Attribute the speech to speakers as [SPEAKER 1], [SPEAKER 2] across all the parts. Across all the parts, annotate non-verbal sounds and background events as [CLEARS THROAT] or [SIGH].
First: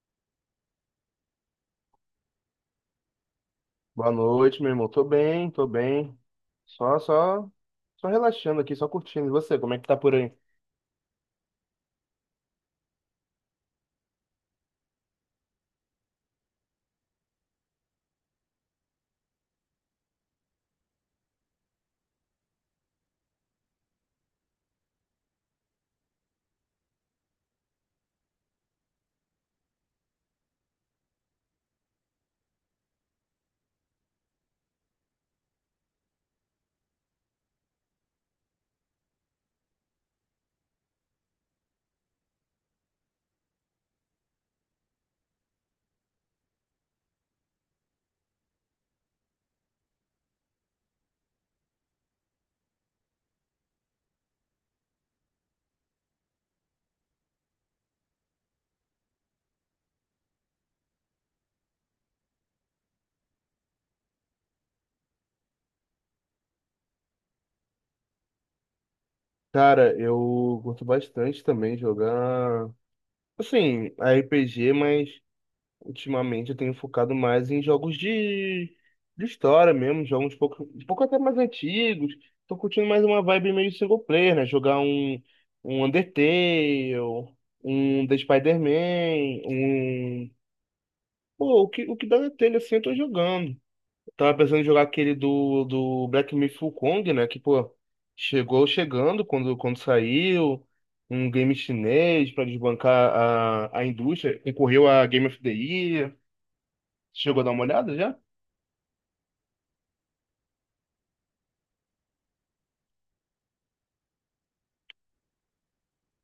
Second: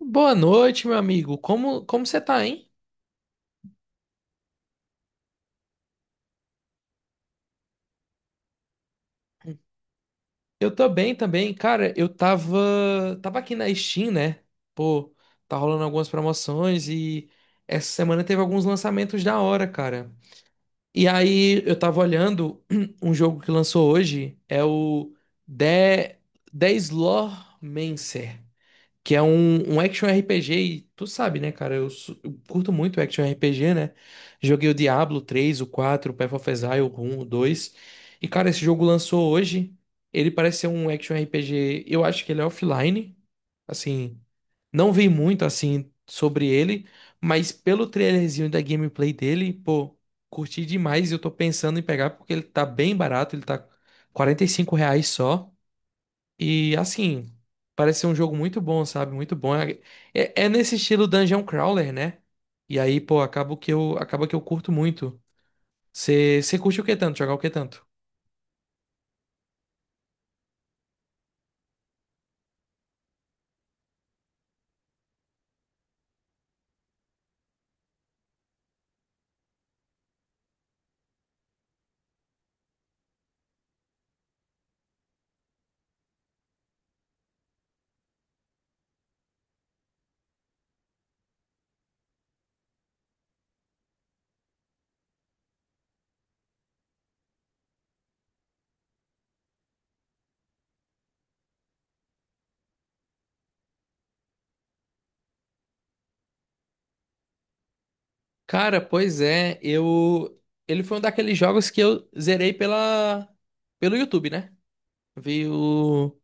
[SPEAKER 1] Boa noite, meu amigo. Como você tá, hein?
[SPEAKER 2] Boa noite, meu irmão. Tô bem, tô bem. Só, só, só relaxando aqui, só curtindo. E você, como é que tá por aí?
[SPEAKER 1] Eu tô bem também. Cara, eu tava aqui na Steam, né? Pô, tá rolando algumas promoções e essa semana teve alguns lançamentos da hora, cara. E aí eu tava olhando [CLEARS THROAT] um jogo que lançou hoje, é o The The Slawmancer. Que é um action RPG, e tu sabe, né, cara? Eu curto muito action RPG, né? Joguei o Diablo 3 o 4 o Path of Exile, o um o 2. E, cara, esse jogo lançou hoje. Ele parece ser um action RPG. Eu acho que ele é offline. Assim, não vi muito, assim, sobre ele. Mas pelo trailerzinho da gameplay dele, pô, curti demais. E eu tô pensando em pegar porque ele tá bem barato. Ele tá R$ 45 reais só. E assim, parece ser um jogo muito bom, sabe? Muito bom. É nesse estilo Dungeon Crawler, né? E aí, pô, acaba que eu curto muito. Você curte o que tanto? Jogar o que tanto?
[SPEAKER 2] Cara, eu curto bastante também jogar, assim, RPG, mas ultimamente eu tenho focado mais em jogos de história mesmo, jogos um pouco até mais antigos. Tô curtindo mais uma vibe meio single player, né? Jogar um Undertale, um The Spider-Man, um... Pô, o que dá na telha assim eu tô jogando. Tava pensando em jogar aquele do Black Myth: Wukong, né? Que, pô, chegou chegando quando saiu. Um game chinês pra desbancar a indústria. Concorreu a Game of the Year. Chegou a dar uma olhada já?
[SPEAKER 1] Cara, pois é, eu. Ele foi um daqueles jogos que eu zerei pelo YouTube, né? Veio.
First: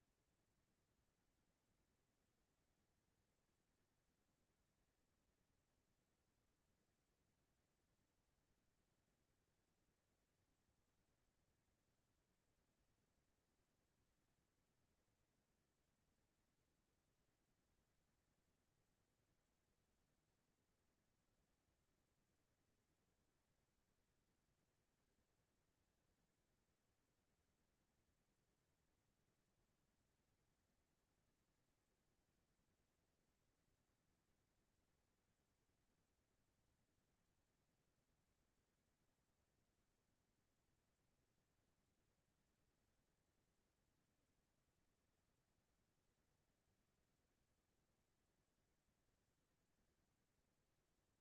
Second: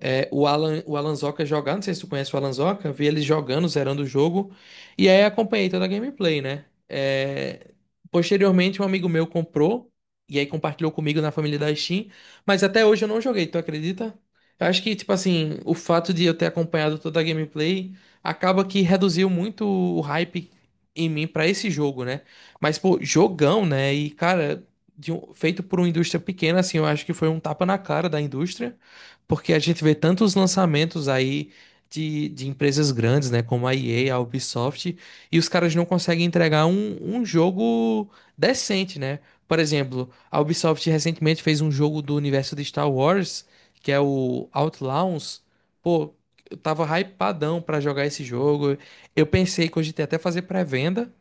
[SPEAKER 1] O Alan, o Alan Zoca é jogar, não sei se tu conhece o Alan Zoca, vi ele jogando, zerando o jogo, e aí acompanhei toda a gameplay, né? É, posteriormente, um amigo meu comprou, e aí compartilhou comigo na família da Steam, mas até hoje eu não joguei, tu acredita? Eu acho que, tipo assim, o fato de eu ter acompanhado toda a gameplay acaba que reduziu muito o hype em mim pra esse jogo, né? Mas, pô, jogão, né? E, cara, feito por uma indústria pequena, assim, eu acho que foi um tapa na cara da indústria. Porque a gente vê tantos lançamentos aí de empresas grandes, né? Como a EA, a Ubisoft, e os caras não conseguem entregar um jogo decente, né? Por exemplo, a Ubisoft recentemente fez um jogo do universo de Star Wars, que é o Outlaws. Pô, eu tava hypadão pra jogar esse jogo. Eu pensei que hoje ia até fazer pré-venda,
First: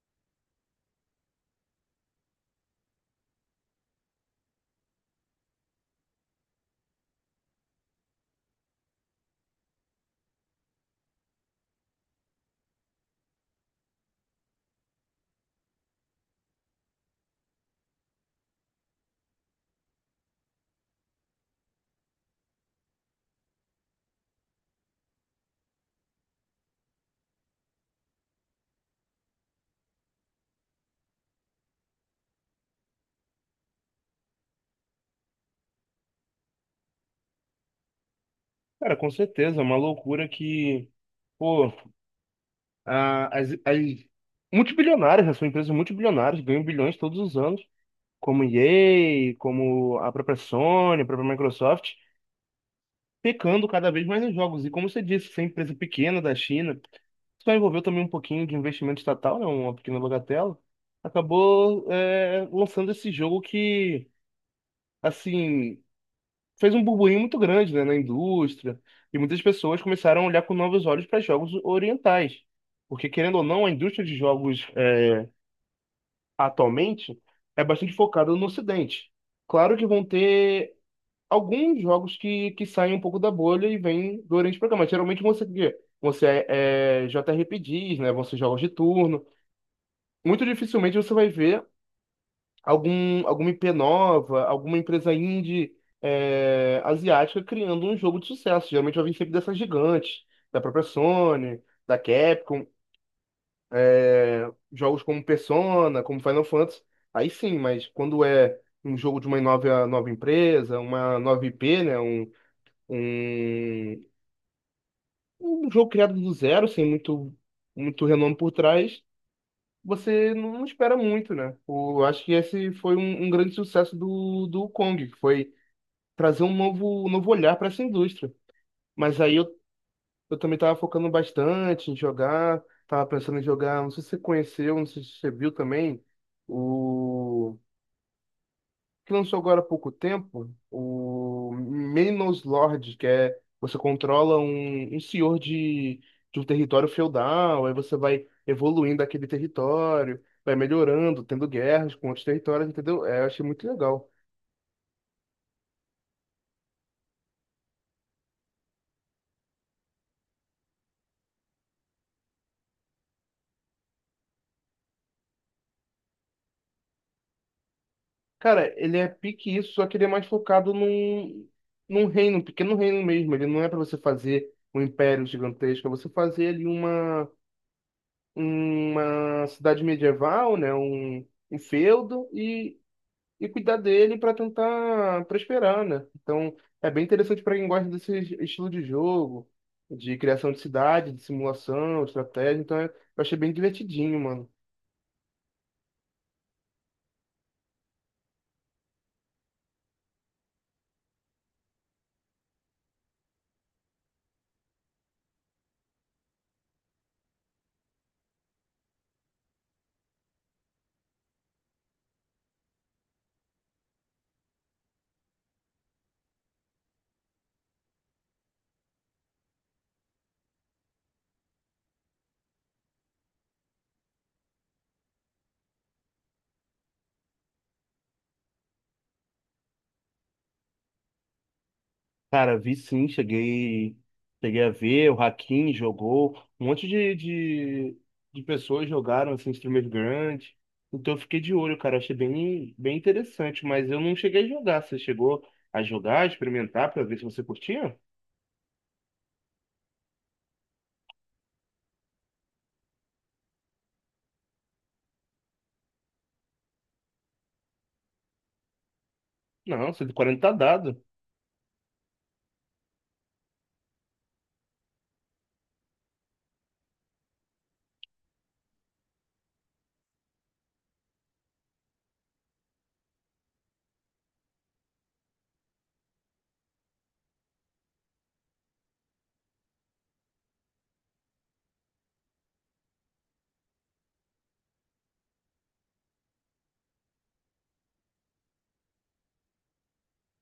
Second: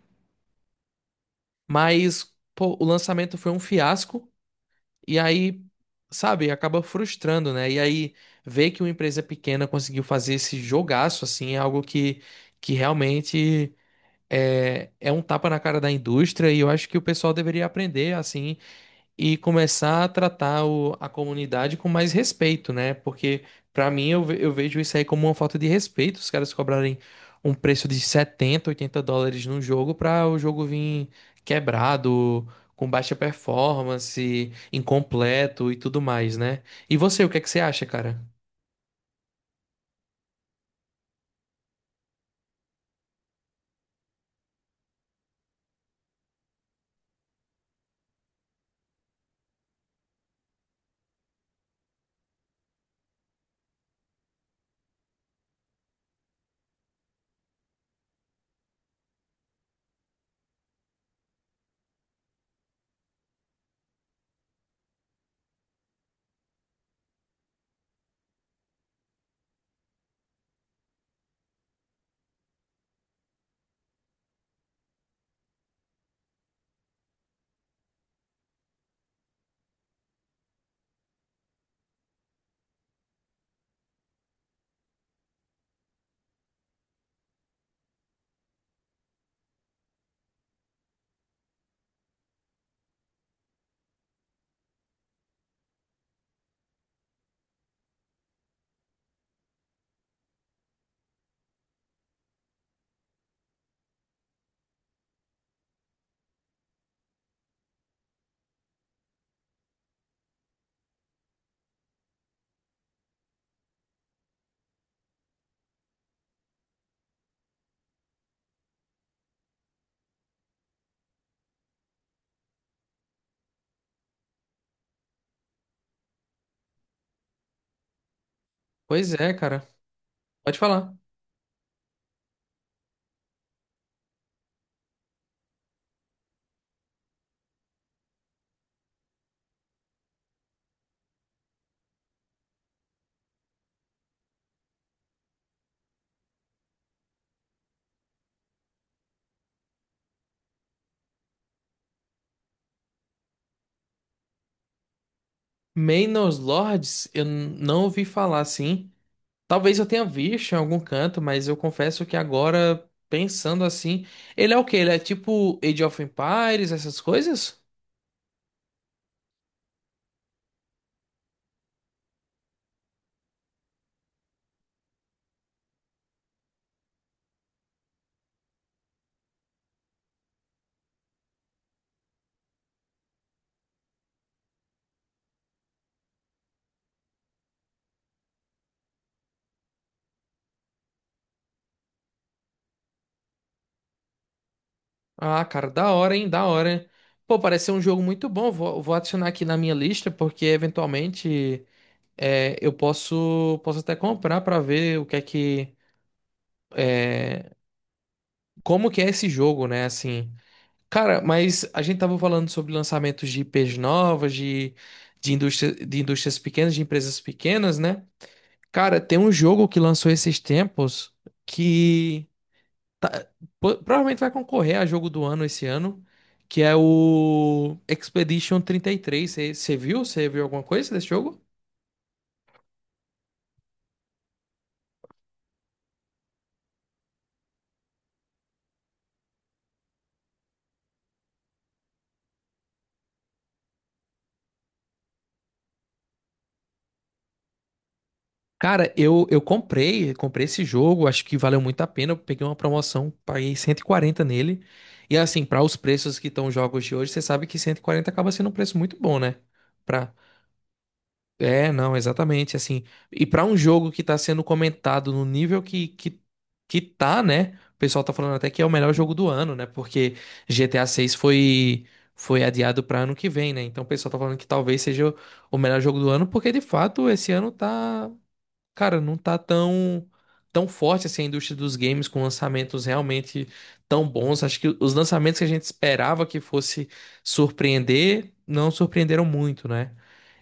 [SPEAKER 1] mas pô, o lançamento foi um fiasco. E aí, sabe, acaba frustrando, né? E aí, ver que uma empresa pequena conseguiu fazer esse jogaço, assim, é algo que realmente é um tapa na cara da indústria. E eu acho que o pessoal deveria aprender, assim, e começar a tratar a comunidade com mais respeito, né? Porque pra mim eu vejo isso aí como uma falta de respeito, os caras cobrarem um preço de 70, 80 dólares num jogo pra o jogo vir quebrado, com baixa performance, incompleto e tudo mais, né? E você, o que é que você acha, cara?
[SPEAKER 2] Cara, com certeza. É uma loucura que, pô, as multibilionárias, né? São empresas multibilionárias, ganham bilhões todos os anos. Como EA, como a própria Sony, a própria Microsoft. Pecando cada vez mais nos jogos. E como você disse, essa empresa pequena da China, só envolveu também um pouquinho de investimento estatal, né, uma pequena bagatela, acabou lançando esse jogo que, assim, fez um burburinho muito grande, né, na indústria, e muitas pessoas começaram a olhar com novos olhos para jogos orientais. Porque, querendo ou não, a indústria de jogos atualmente é bastante focada no Ocidente. Claro que vão ter alguns jogos que saem um pouco da bolha e vêm durante o programa. Geralmente você, é JRPGs, né? Vão ser jogos de turno. Muito dificilmente você vai ver alguma IP nova, alguma empresa indie asiática criando um jogo de sucesso. Geralmente vai vir sempre dessas gigantes, da própria Sony, da Capcom, jogos como Persona, como Final Fantasy. Aí sim, mas quando é um jogo de uma nova empresa, uma nova IP, né? Um, um jogo criado do zero, sem muito, muito renome por trás, você não espera muito, né? Eu acho que esse foi um grande sucesso do Kong, que foi trazer um novo olhar para essa indústria.
[SPEAKER 1] Pois
[SPEAKER 2] Mas
[SPEAKER 1] é,
[SPEAKER 2] aí
[SPEAKER 1] cara.
[SPEAKER 2] eu também
[SPEAKER 1] Pode
[SPEAKER 2] estava
[SPEAKER 1] falar.
[SPEAKER 2] focando bastante em jogar, estava pensando em jogar, não sei se você conheceu, não sei se você viu também, o que lançou agora há pouco tempo, o Menos Lord, que é você controla um senhor de um território feudal, aí você vai evoluindo aquele território, vai melhorando, tendo guerras com outros territórios, entendeu? É, eu achei muito legal.
[SPEAKER 1] Manor Lords, eu não ouvi falar assim. Talvez eu tenha visto em algum canto, mas eu confesso que agora, pensando assim, ele é o quê? Ele é tipo Age of Empires, essas coisas?
[SPEAKER 2] Cara, ele é pique isso, só que ele é mais focado num reino, um pequeno reino mesmo. Ele não é para você fazer um império gigantesco, é você fazer ali uma cidade medieval, né? Um feudo e cuidar dele para tentar prosperar, né? Então, é bem interessante para quem gosta desse estilo de jogo, de criação de cidade, de simulação, de estratégia. Então, eu achei bem divertidinho, mano.
[SPEAKER 1] Ah, cara, da hora, hein? Da hora, hein? Pô, parece ser um jogo muito bom. Vou adicionar aqui na minha lista, porque eventualmente eu posso até comprar pra ver o que é que. é, Como que é esse jogo, né? Assim. Cara, mas a gente tava falando sobre lançamentos de IPs novas, indústria, de indústrias pequenas, de empresas pequenas, né? Cara, tem um jogo que lançou esses tempos que tá- provavelmente vai concorrer a jogo do ano esse ano, que é o Expedition 33. Você viu? Você viu alguma coisa desse jogo?
[SPEAKER 2] Cara, vi sim, cheguei a ver, o Hakim jogou, um monte de pessoas jogaram, assim, streamers grandes. Então eu fiquei de olho, cara, achei bem, bem interessante, mas eu não cheguei a jogar. Você chegou a jogar, a experimentar pra ver se você curtia?
[SPEAKER 1] Cara, comprei esse jogo, acho que valeu muito a pena. Eu peguei uma promoção, paguei 140 nele. E assim, para os preços que estão os jogos de hoje, você sabe que 140 acaba sendo um preço muito bom, né?
[SPEAKER 2] Não, cento
[SPEAKER 1] Pra,
[SPEAKER 2] e quarenta tá dado.
[SPEAKER 1] é, não, exatamente, assim. E pra um jogo que tá sendo comentado no nível que tá, né? O pessoal tá falando até que é o melhor jogo do ano, né? Porque GTA 6 foi adiado pra ano que vem, né? Então o pessoal tá falando que talvez seja o melhor jogo do ano, porque de fato esse ano tá. Cara, não tá tão forte assim a indústria dos games com lançamentos realmente tão bons. Acho que os lançamentos que a gente esperava que fosse surpreender, não surpreenderam muito, né?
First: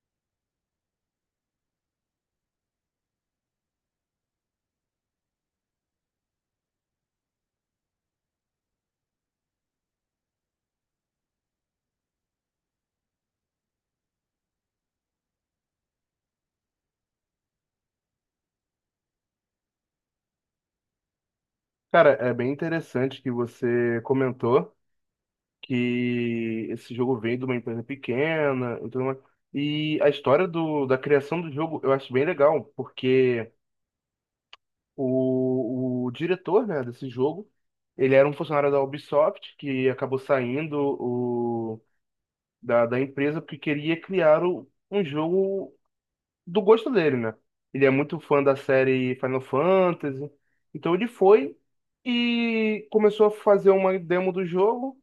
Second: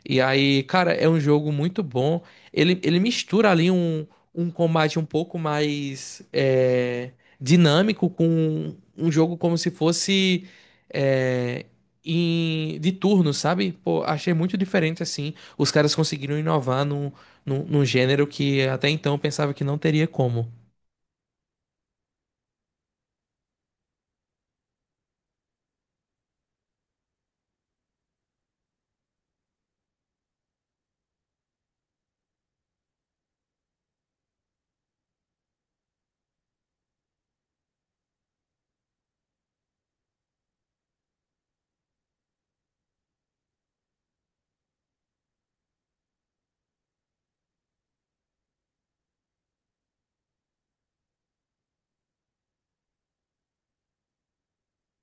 [SPEAKER 1] E aí, cara, é um jogo muito bom. Ele mistura ali um combate um pouco mais dinâmico com um jogo como se fosse é, de turno, sabe? Pô, achei muito diferente assim. Os caras conseguiram inovar num gênero que até então eu pensava que não teria como.
[SPEAKER 2] Cara, é bem interessante que você comentou que esse jogo veio de uma empresa pequena e tudo mais. E a história da criação do jogo eu acho bem legal, porque o diretor, né, desse jogo, ele era um funcionário da Ubisoft que acabou saindo da empresa porque queria criar um jogo do gosto dele, né? Ele é muito fã da série Final Fantasy. Então ele foi e começou a fazer uma demo do jogo.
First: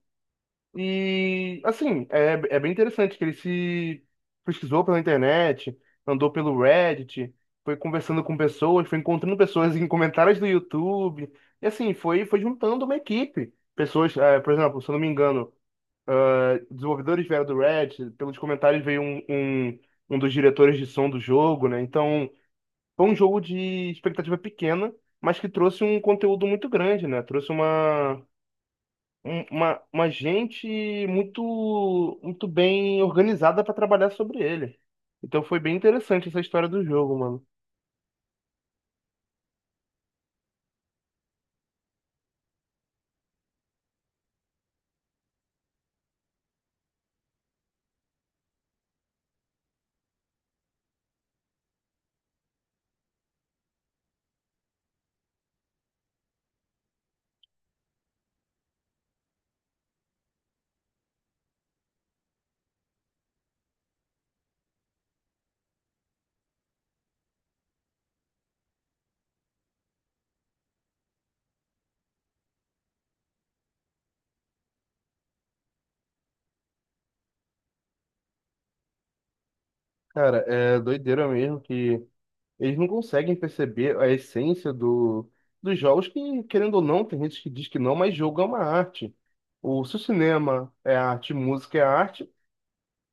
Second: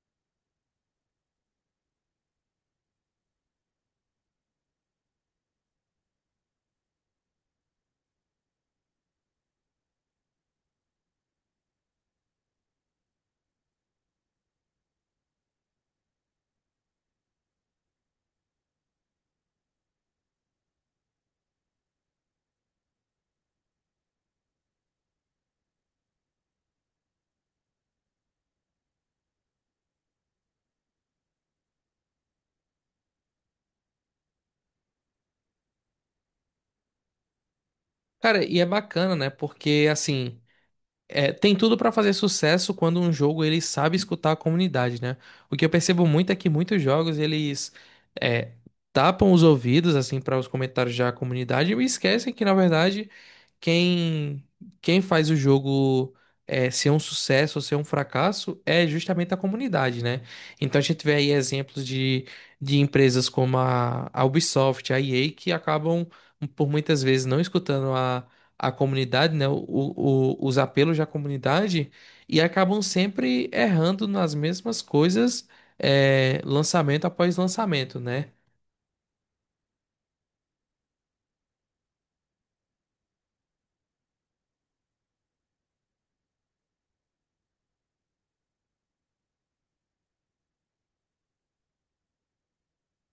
[SPEAKER 2] E assim, é bem interessante que ele se pesquisou pela internet, andou pelo Reddit, foi conversando com pessoas, foi encontrando pessoas em comentários do YouTube. E assim, foi juntando uma equipe. Pessoas, por exemplo, se eu não me engano desenvolvedores vieram do Reddit, pelos comentários veio um dos diretores de som do jogo, né? Então, foi um jogo de expectativa pequena, mas que trouxe um conteúdo muito grande, né? Trouxe uma gente muito, muito bem organizada para trabalhar sobre ele. Então, foi bem interessante essa história do jogo, mano.
[SPEAKER 1] Cara, e é bacana, né? Porque assim, é, tem tudo pra fazer sucesso quando um jogo ele sabe escutar a comunidade, né? O que eu percebo muito é que muitos jogos é, tapam os ouvidos assim para os comentários da comunidade e esquecem que na verdade quem quem faz o jogo ser um sucesso ou ser um fracasso é justamente a comunidade, né? Então a gente vê aí exemplos de empresas como a Ubisoft, a EA, que acabam por muitas vezes não escutando a comunidade, né? Os apelos da comunidade e acabam sempre errando nas mesmas coisas, lançamento após lançamento, né?
[SPEAKER 2] Cara, é doideira mesmo que eles não conseguem perceber a essência dos jogos, que, querendo ou não, tem gente que diz que não, mas jogo é uma arte. O, se o cinema é arte, música é arte,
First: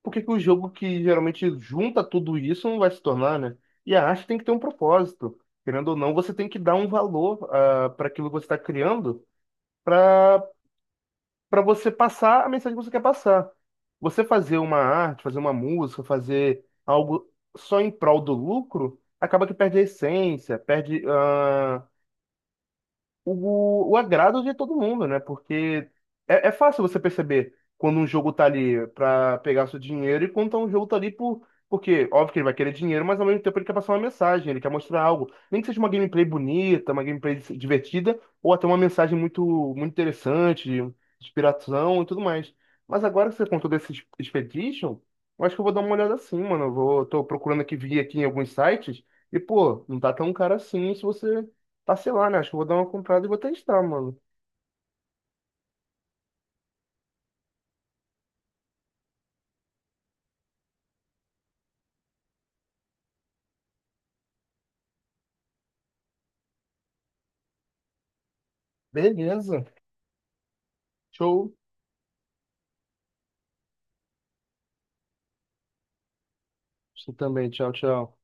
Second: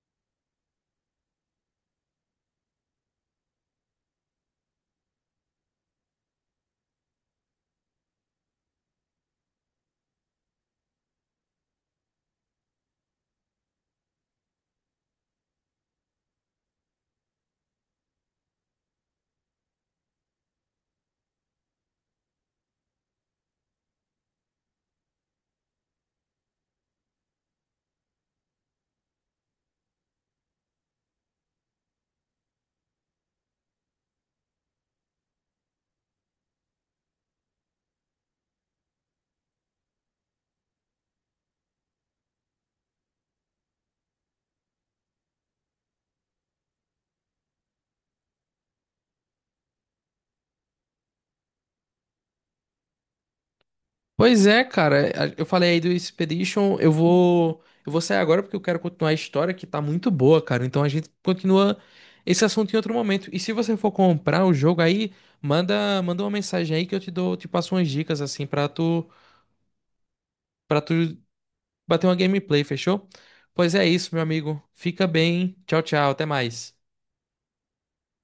[SPEAKER 2] por que que o jogo que geralmente junta tudo isso não vai se tornar, né? E a arte tem que ter um propósito. Querendo ou não, você tem que dar um valor, para aquilo que você está criando, para você passar a mensagem que você quer passar. Você fazer uma arte, fazer uma música, fazer algo só em prol do lucro, acaba que perde a essência, perde. O agrado de todo mundo, né? Porque é fácil você perceber quando um jogo tá ali pra pegar seu dinheiro e quando tá um jogo tá ali por. Porque, óbvio que ele vai querer dinheiro, mas ao mesmo tempo ele quer passar uma mensagem, ele quer mostrar algo. Nem que seja uma gameplay bonita, uma gameplay divertida, ou até uma mensagem muito, muito interessante, de inspiração e tudo mais. Mas agora que você contou desse Expedition, eu acho que eu vou dar uma olhada assim, mano. Eu vou, tô procurando aqui, vi aqui em alguns sites, e pô, não tá tão caro assim se você tá sei lá né? Acho que eu vou dar uma comprada e vou testar, mano.
[SPEAKER 1] Pois é, cara, eu falei aí do Expedition, eu vou sair agora porque eu quero continuar a história que tá muito boa, cara. Então a gente continua esse assunto em outro momento. E se você for comprar o jogo aí, manda uma mensagem aí que eu te dou, te passo umas dicas assim pra
[SPEAKER 2] Beleza.
[SPEAKER 1] tu
[SPEAKER 2] Show.
[SPEAKER 1] bater uma gameplay, fechou? Pois é isso, meu amigo. Fica bem. Tchau, tchau, até mais.
[SPEAKER 2] Você também. Tchau, tchau.